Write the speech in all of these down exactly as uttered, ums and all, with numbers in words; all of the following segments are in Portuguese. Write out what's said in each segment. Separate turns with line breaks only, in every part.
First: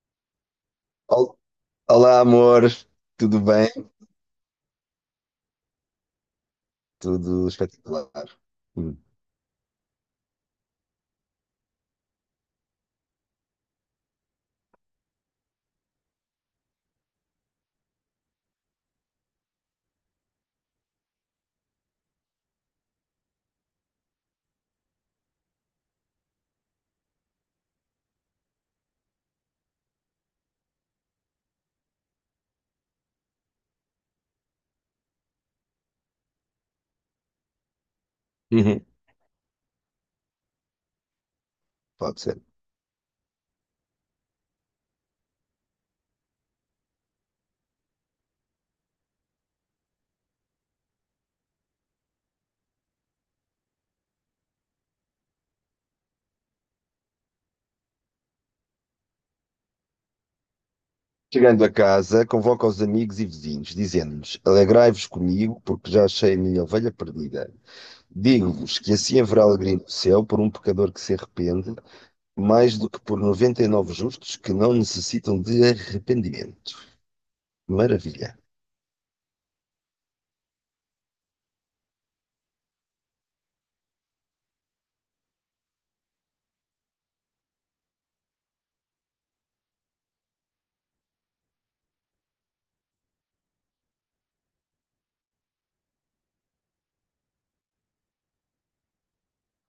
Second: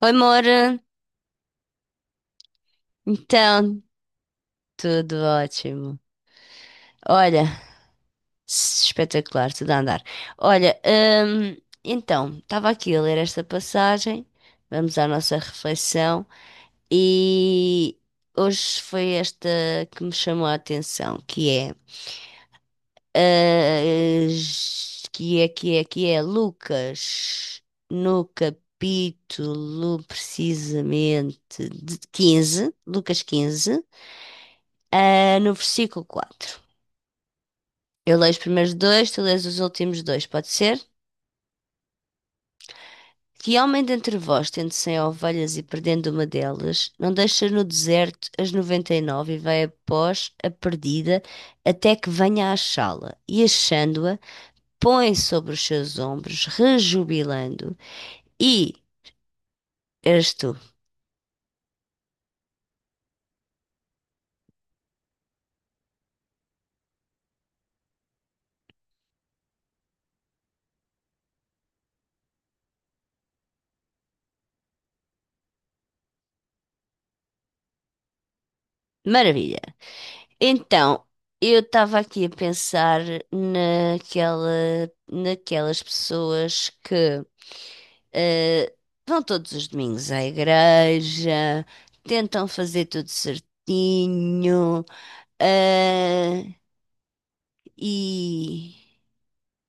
Oi, Moura.
Ol- Olá, amor, tudo bem?
Então, tudo ótimo. Olha,
Tudo espetacular. Hum.
espetacular, tudo a andar. Olha, hum, então, estava aqui a ler esta passagem. Vamos à nossa reflexão. E hoje foi esta que me chamou a atenção, que é, ah, que é, que é, que é Lucas, no capítulo precisamente de quinze, Lucas quinze. Ah, no versículo quatro eu leio os primeiros
Uhum.
dois, tu lês os últimos dois, pode ser?
Pode ser.
Que homem dentre vós, tendo cem ovelhas e perdendo uma delas, não deixa no deserto as noventa e nove e vai após a perdida até que venha a achá-la. E achando-a, põe sobre os seus ombros, rejubilando. E eres tu.
Chegando a casa, convoca os amigos e vizinhos, dizendo-lhes: Alegrai-vos comigo, porque já achei a minha ovelha perdida. Digo-vos que assim haverá alegria no céu por um pecador que se arrepende, mais do que por noventa e nove justos que não necessitam de arrependimento. Maravilha.
Maravilha. Então, eu estava aqui a pensar naquela, naquelas pessoas que Eh, vão todos os domingos à igreja, tentam fazer tudo certinho, eh, e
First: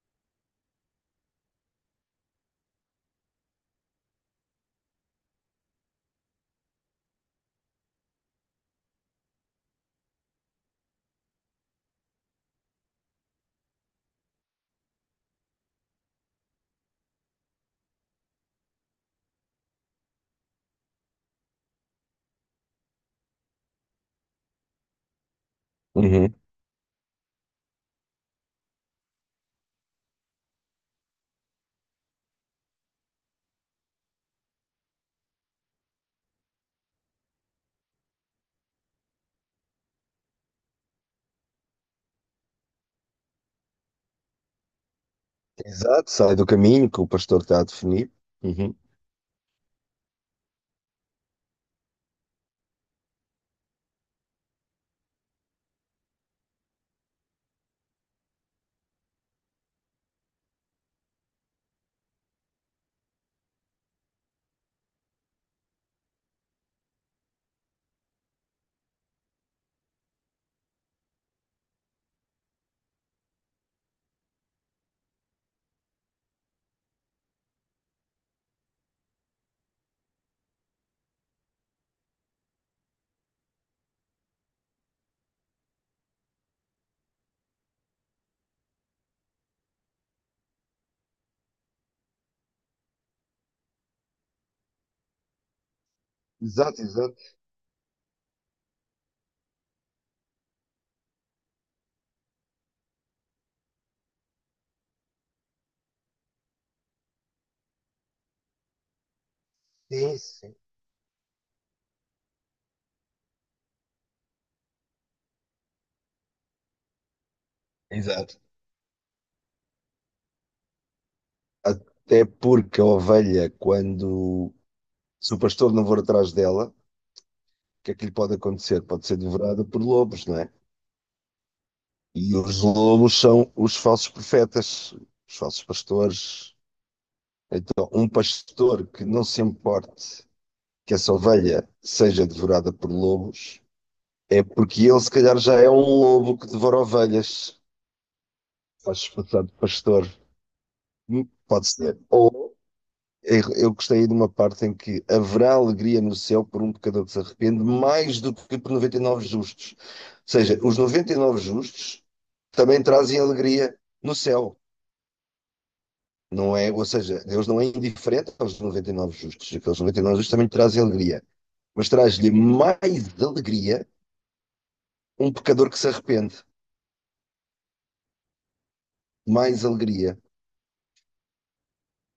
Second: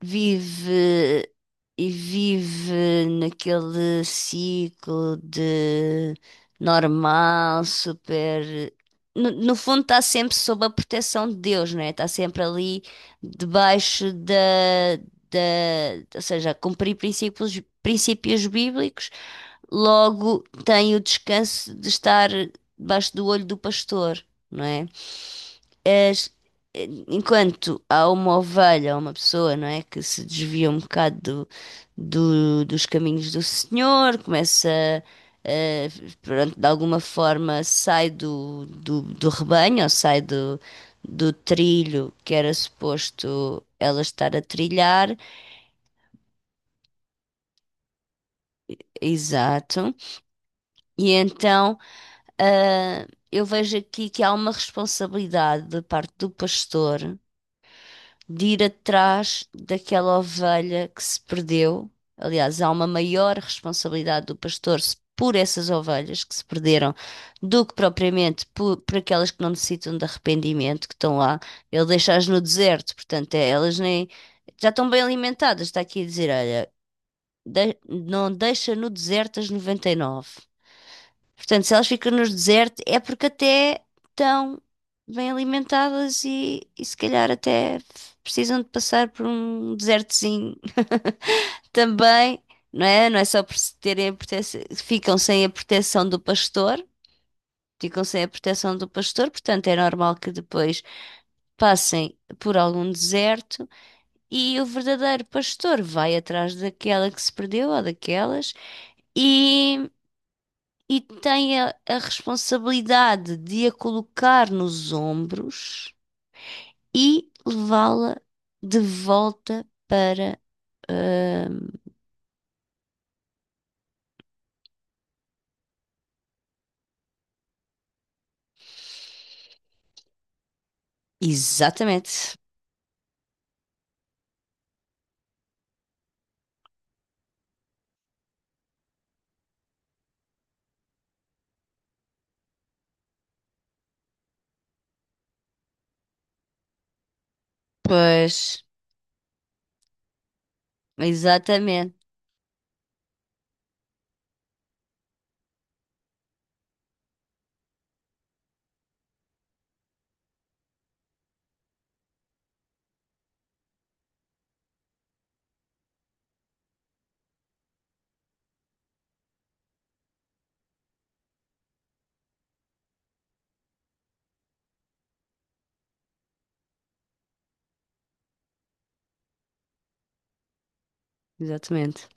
vive e vive naquele ciclo de normal, super. No, no fundo, está sempre sob a proteção de Deus, não é? Está sempre ali debaixo da, da, ou seja, a cumprir princípios, princípios bíblicos. Logo, tem o descanso de estar debaixo do olho do pastor, não é? As-
Uhum.
Enquanto há uma ovelha, há uma pessoa, não é, que se desvia um bocado do- do- dos caminhos do Senhor, começa, eh, pronto, de alguma forma sai do, do, do rebanho, ou sai do, do trilho que era suposto ela estar a trilhar,
Exato, sai do caminho que o pastor está a definir. Uhum.
exato, e então. Ah, eu vejo aqui que há uma responsabilidade da parte do pastor de ir atrás daquela ovelha que se perdeu. Aliás, há uma maior responsabilidade do pastor se- por essas ovelhas que se perderam do que propriamente por, por aquelas que não necessitam de arrependimento, que estão lá. Ele deixa-as no deserto, portanto, é, elas nem já estão bem alimentadas. Está aqui a dizer: olha, de- não deixa no deserto as noventa e nove. Portanto, se elas ficam nos desertos é porque até estão bem alimentadas e, e se calhar até precisam de passar por um desertozinho também, não é? Não é só por se terem a proteção, ficam sem a proteção do
Exato,
pastor,
exato.
ficam sem a proteção do pastor, portanto é normal que depois passem por algum deserto e o verdadeiro pastor vai atrás daquela que se perdeu ou daquelas
Sim, sim.
e tem a, a responsabilidade de a colocar nos ombros e levá-la
Exato.
de volta para. ahm,
Até porque a ovelha, quando se o pastor não for atrás dela, o que é que lhe pode acontecer? Pode ser devorada por lobos, não é?
Exatamente.
E os lobos são os falsos profetas, os falsos pastores. Então, um pastor que não se importe que essa ovelha seja devorada por lobos, é porque ele, se calhar, já é um lobo que devora ovelhas.
Pois,
Faz-se passar de pastor. Hum, Pode ser.
exatamente,
Ou Eu eu gostei de uma parte em que haverá alegria no céu por um pecador que se arrepende, mais do que por noventa e nove justos. Ou seja, os noventa e nove justos também trazem alegria no céu. Não é, ou seja, Deus não é indiferente aos noventa e nove justos. Aqueles noventa e nove justos também trazem alegria. Mas traz-lhe mais alegria um pecador que se arrepende. Mais alegria.
exatamente.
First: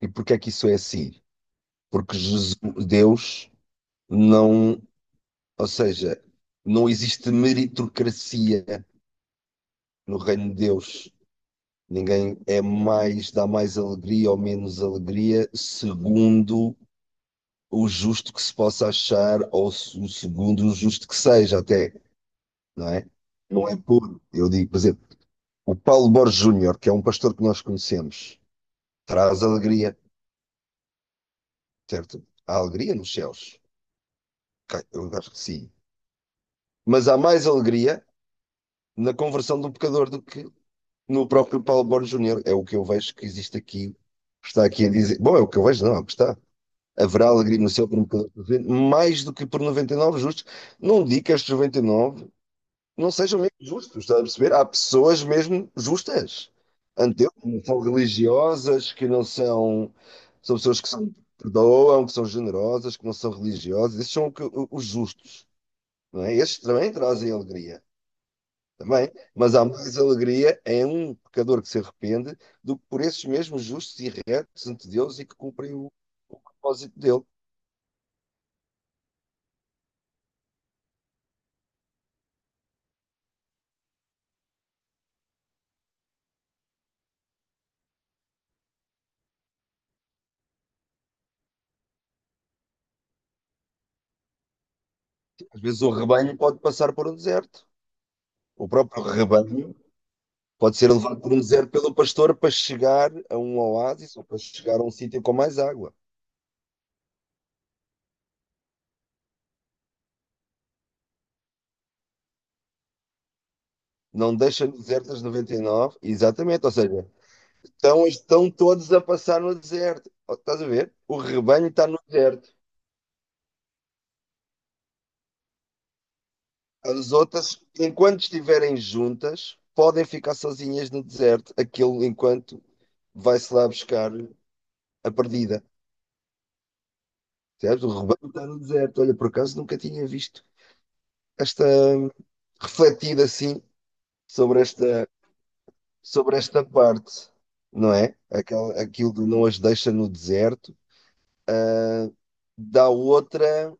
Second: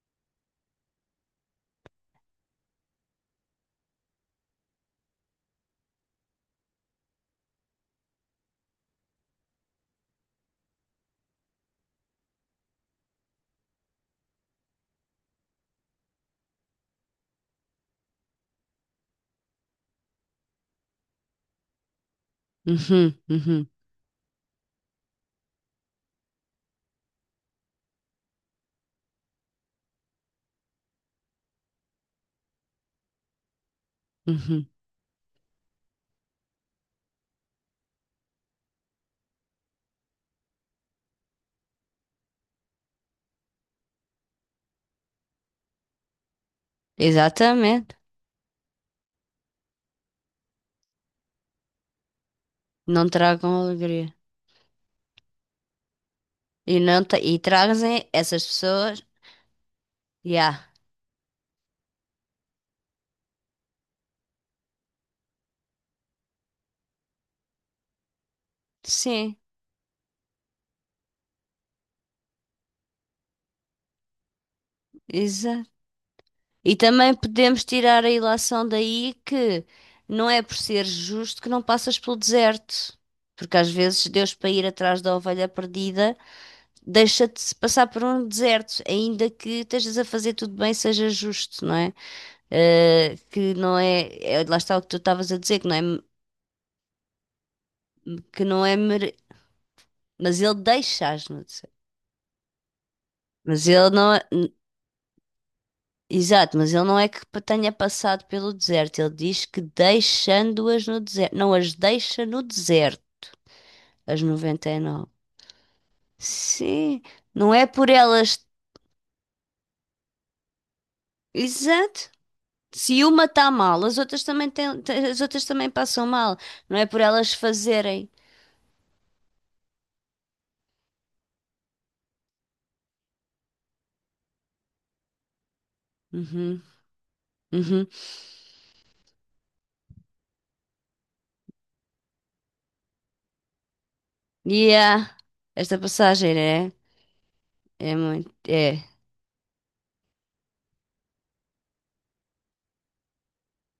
E porquê é que isso é assim? Porque Jesus- Deus não, ou seja, não existe meritocracia no reino de Deus. Ninguém é mais, dá mais alegria ou menos alegria, segundo o justo que se possa achar, ou segundo o justo que seja, até, não é?
Uhum, uhum,
Não é puro. Eu digo, por exemplo, o Paulo Borges Júnior, que é um pastor que nós conhecemos, traz alegria, certo? Há alegria nos céus.
uhum.
Ok, eu acho que sim. Mas há mais alegria na conversão do pecador do que no próprio Paulo Borges Júnior. É o que eu vejo que existe aqui, está aqui a dizer. Bom, é o que eu vejo, não, é o que está. Haverá alegria no céu
Exatamente.
por um pecador presente, mais do que por noventa e nove justos. Não digo que estes noventa e nove
Não
não sejam mesmo
tragam
justos,
alegria.
está a perceber? Há pessoas mesmo justas.
E, não tra-
Ante eu,
e
que não são
trazem essas
religiosas,
pessoas.
que não são. São
Yeah.
pessoas que são, perdoam, que são generosas, que não são religiosas. Esses são o que- o- os justos, não é? Estes também trazem alegria, também.
Sim,
Mas há mais alegria em um pecador que se arrepende do que por esses mesmos justos e retos ante Deus e que cumprem o, o
e
propósito
também
dele.
podemos tirar a ilação daí que não é por ser justo que não passas pelo deserto. Porque às vezes Deus, para ir atrás da ovelha perdida, deixa-te passar por um deserto, ainda que estejas a fazer tudo bem, seja justo, não é? Eh, que não é, é- lá está o que tu estavas a dizer,
Às
que não é.
vezes o rebanho pode passar por um deserto.
Que não
O
é
próprio
mere-
rebanho
Mas ele
pode ser levado
deixa-as
por um
no
deserto
deserto.
pelo pastor para chegar a um
Mas ele não
oásis
é.
ou para chegar a um sítio com mais água.
Exato, mas ele não é que tenha passado pelo deserto. Ele diz que deixando-as no deserto. Não as deixa no deserto. As
Não deixa
noventa
no
e nove.
deserto as noventa e nove, exatamente, ou
Sim,
seja,
não é por
estão,
elas.
estão todos a passar no deserto. Oh, estás a ver? O rebanho está no
Exato.
deserto.
Se uma está mal, as outras também têm, te- as outras também passam mal. Não é por
As
elas
outras,
fazerem.
enquanto estiverem juntas, podem ficar sozinhas no deserto, aquilo enquanto vai-se lá buscar a perdida.
Uhum,
Certo?
uhum.
O rebanho está no deserto. Olha, por acaso nunca tinha visto esta, refletir assim sobre esta,
Yeah. Esta passagem,
sobre esta
né?
parte, não
É
é?
muito.
Aquela,
É.
aquilo de não as deixa no deserto, dá outra,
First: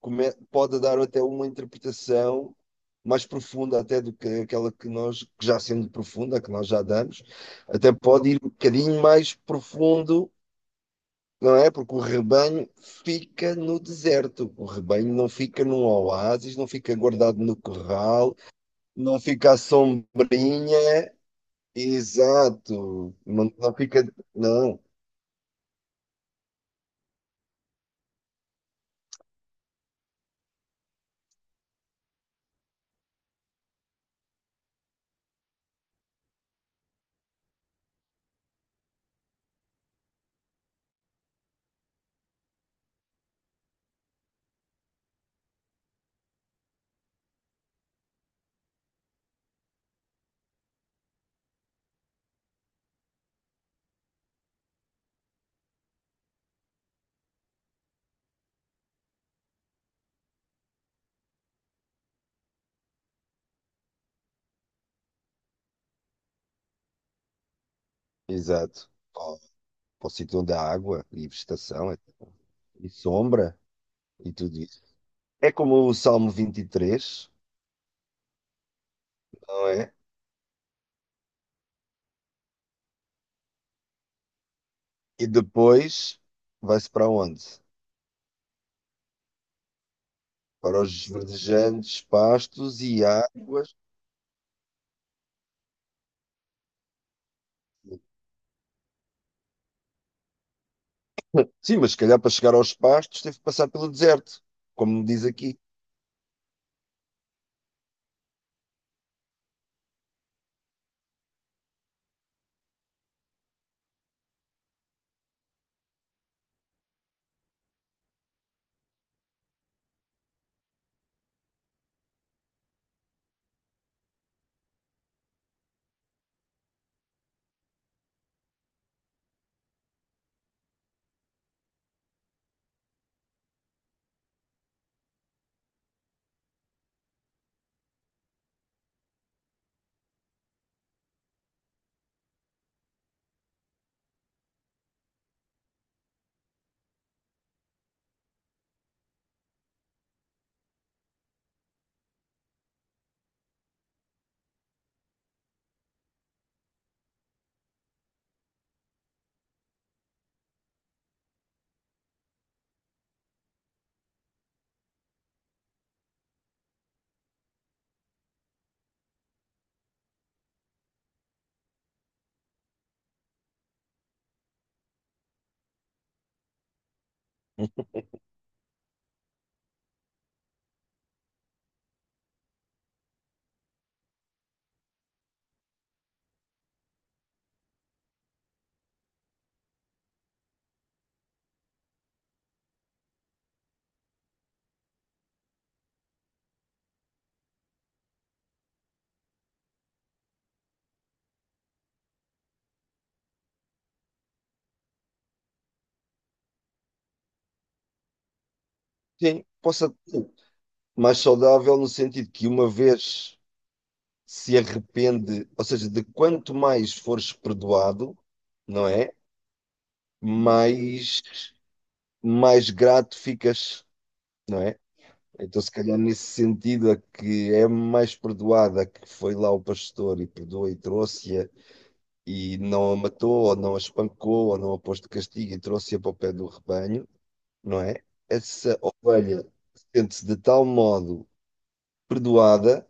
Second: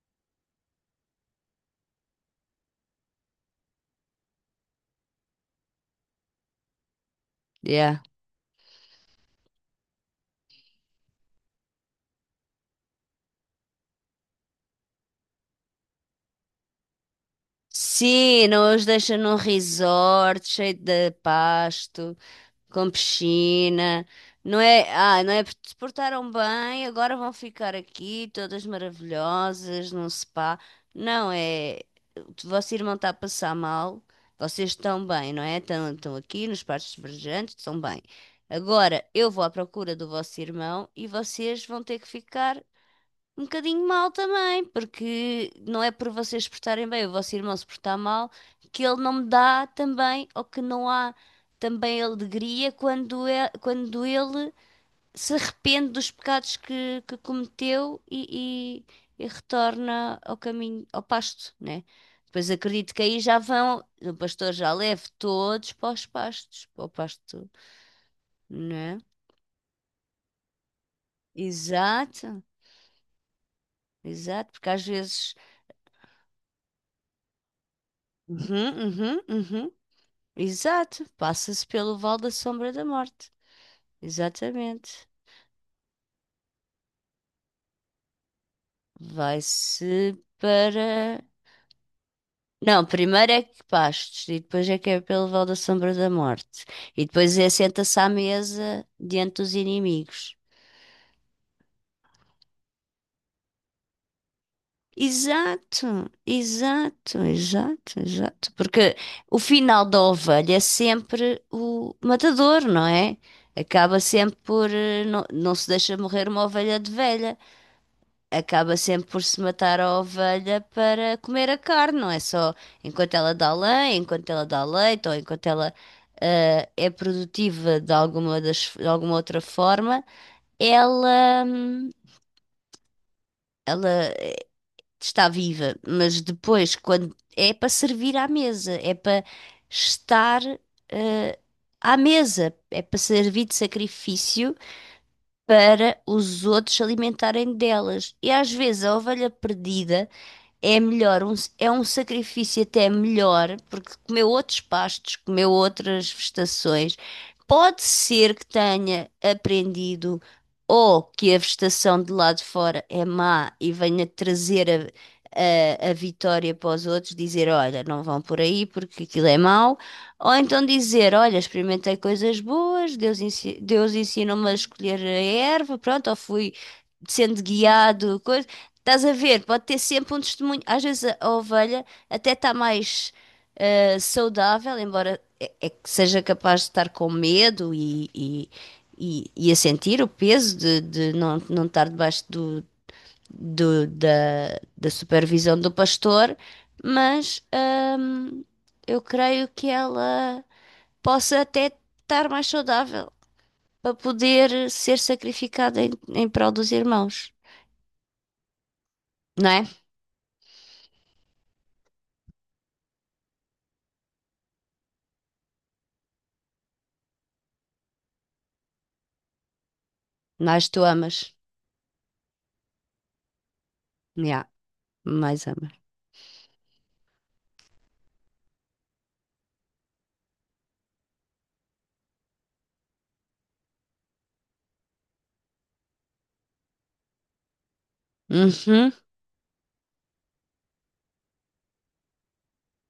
come- pode dar até uma interpretação mais profunda até do que aquela que nós, que já sendo profunda, que nós já damos, até
Yeah.
pode ir um bocadinho mais profundo, não é? Porque o rebanho fica no deserto, o rebanho não fica num oásis, não fica guardado no corral,
Sim, não os deixa
não
num
fica à
resort cheio de
sombrinha.
pasto, com
Exato. Não, não fica.
piscina, não
Não.
é? Ah, não é? Porque se portaram bem, agora vão ficar aqui todas maravilhosas num spa. Não é? O vosso irmão está a passar mal, vocês estão bem, não é? Estão, estão aqui nos parques verdejantes, estão bem. Agora eu vou à procura do vosso irmão e vocês vão ter que ficar um bocadinho mal também, porque não é por vocês se portarem bem, o vosso irmão se portar mal, que ele não me dá também, ou que não há também alegria quando, é, quando ele se arrepende dos pecados que, que cometeu e, e- e retorna ao caminho, ao pasto, né? Depois acredito que aí já vão, o pastor já leva todos para os pastos, para o pasto,
Exato.
né?
Ó, para o sítio onde há água e vegetação e
Exato,
e sombra e
exato,
tudo
porque
isso.
às vezes.
É como o Salmo vinte e três,
Uhum, uhum,
não
uhum.
é?
Exato, passa-se pelo Vale da Sombra da Morte. Exatamente.
E depois vai-se para onde?
Vai-se
Para os
para.
verdejantes pastos
Não,
e
primeiro é que
águas.
pastos e depois é que é pelo Vale da Sombra da Morte. E depois é senta-se à mesa diante dos inimigos.
Sim, mas se calhar para chegar aos pastos teve que passar pelo deserto, como diz aqui.
Exato, exato, exato, exato. Porque o final da ovelha é sempre o matador, não é? Acaba sempre por. eh, Não, não se deixa morrer uma ovelha de velha. Acaba sempre por se matar a ovelha para comer a carne, não é só enquanto ela dá lã, enquanto ela dá leite ou enquanto ela ah, é produtiva de alguma, das, de alguma outra forma, ela hum, está viva, mas depois quando é para servir à mesa, é para estar ah, à mesa, é para servir de sacrifício para os outros se alimentarem delas. E às vezes a ovelha perdida é melhor, um- é um sacrifício até melhor, porque comeu outros pastos, comeu outras vegetações. Pode ser que tenha aprendido ou que a vegetação de lá de fora é má e venha trazer a, a- a vitória para os outros, dizer, olha, não vão por aí porque aquilo é mau, ou então dizer, olha, experimentei coisas boas, Deus, ensi- Deus ensinou-me a escolher a erva, pronto, ou fui sendo guiado. Estás a ver? Pode ter sempre um testemunho. Às vezes a, a ovelha até está mais ah, saudável, embora é, é que seja capaz de estar com medo e, e, e, e a sentir o peso de, de não, não estar debaixo do, do- da, da supervisão do pastor, mas ahm, eu creio que ela possa até estar mais saudável para poder ser sacrificada em, em prol dos irmãos,
Sim,
não é?
possa ser mais saudável no sentido que uma vez se arrepende, ou seja, de quanto mais fores perdoado, não é?
Mas tu amas.
Mais, mais grato ficas,
Yeah.
não é?
Mais
Então, se
amar.
calhar, nesse sentido, a que é mais perdoada, a que foi lá o pastor e perdoou e trouxe-a e não a matou, ou não a espancou, ou não a pôs de castigo e trouxe-a para o pé do rebanho, não é? Essa
Uhum.
ovelha sente-se de tal modo perdoada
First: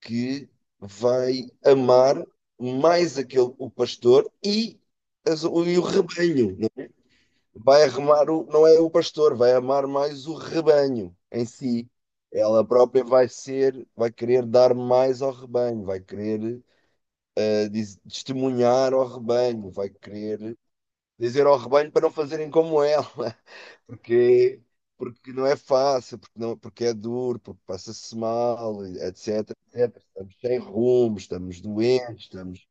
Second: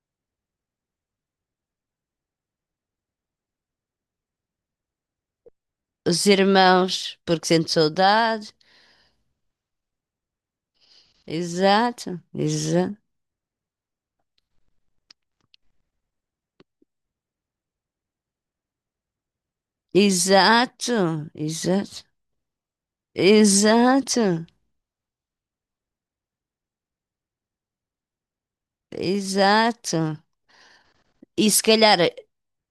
que vai amar mais aquele, o pastor e, as- o, e o
Os
rebanho. Não é?
irmãos, porque sente
Vai arrumar, o,
saudade.
não é o pastor, vai amar mais o rebanho em si.
Exato,
Ela
exato,
própria vai ser, vai querer dar mais ao rebanho, vai querer eh, diz- testemunhar ao rebanho, vai querer
exato,
dizer ao rebanho para não fazerem como ela.
exato, exato,
Porque, porque não é fácil, porque, não, porque é duro, porque passa-se mal, etc,
exato.
et cetera. Estamos sem rumo,
E
estamos
se calhar,
doentes, estamos.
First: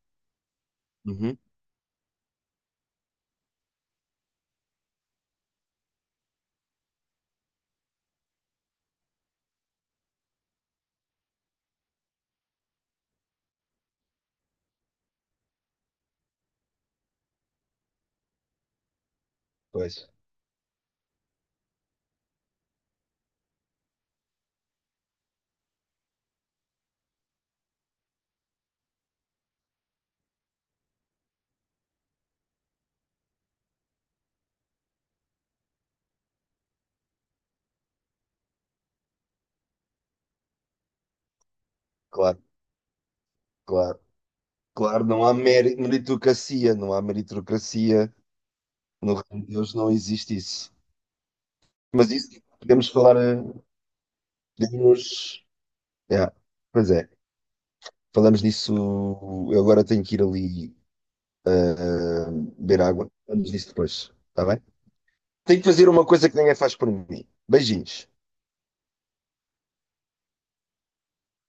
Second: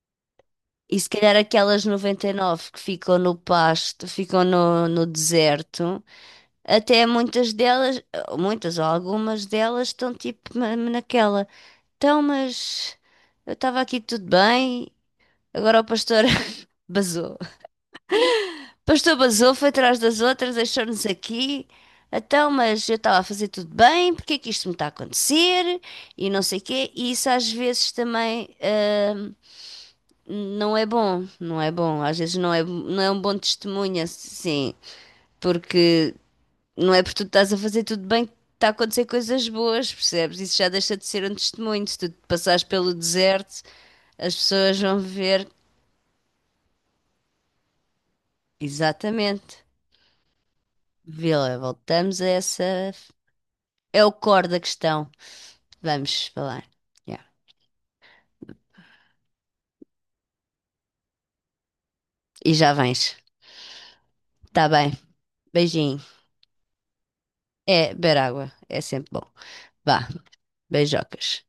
e se calhar
Uhum.
aquelas noventa e nove que ficam no pasto, ficam no, no deserto, até muitas delas, muitas ou algumas delas estão tipo na- naquela. Então, mas eu estava aqui tudo bem, agora o pastor basou. Pastor Basou foi atrás
Pois,
das outras, deixou-nos aqui. Então, mas eu estava a fazer tudo bem, porque é que isto me está a acontecer? E não sei o quê. E isso às vezes também eh, não é bom, não é bom. Às vezes não é, não é um bom testemunho, assim, porque não é porque tu estás a fazer tudo bem que está a acontecer coisas boas, percebes? Isso já deixa de ser um testemunho. Se tu
claro,
passares pelo deserto,
claro.
as pessoas vão
Claro, não há
ver.
meri- meritocracia, não há meritocracia. No reino de
Exatamente.
Deus não existe isso.
Vê lá,
Mas
voltamos a
isso
essa.
podemos falar, eh,
É o core da questão.
podemos.
Vamos
Yeah.
falar.
Pois é,
Yeah.
falamos disso. Eu agora tenho que ir ali
E já
beber água.
vens.
Falamos disso depois, está bem?
Tá bem.
Tenho que fazer
Beijinho.
uma coisa que ninguém faz por mim.
É,
Beijinhos.
beber água. É sempre bom. Vá. Beijocas.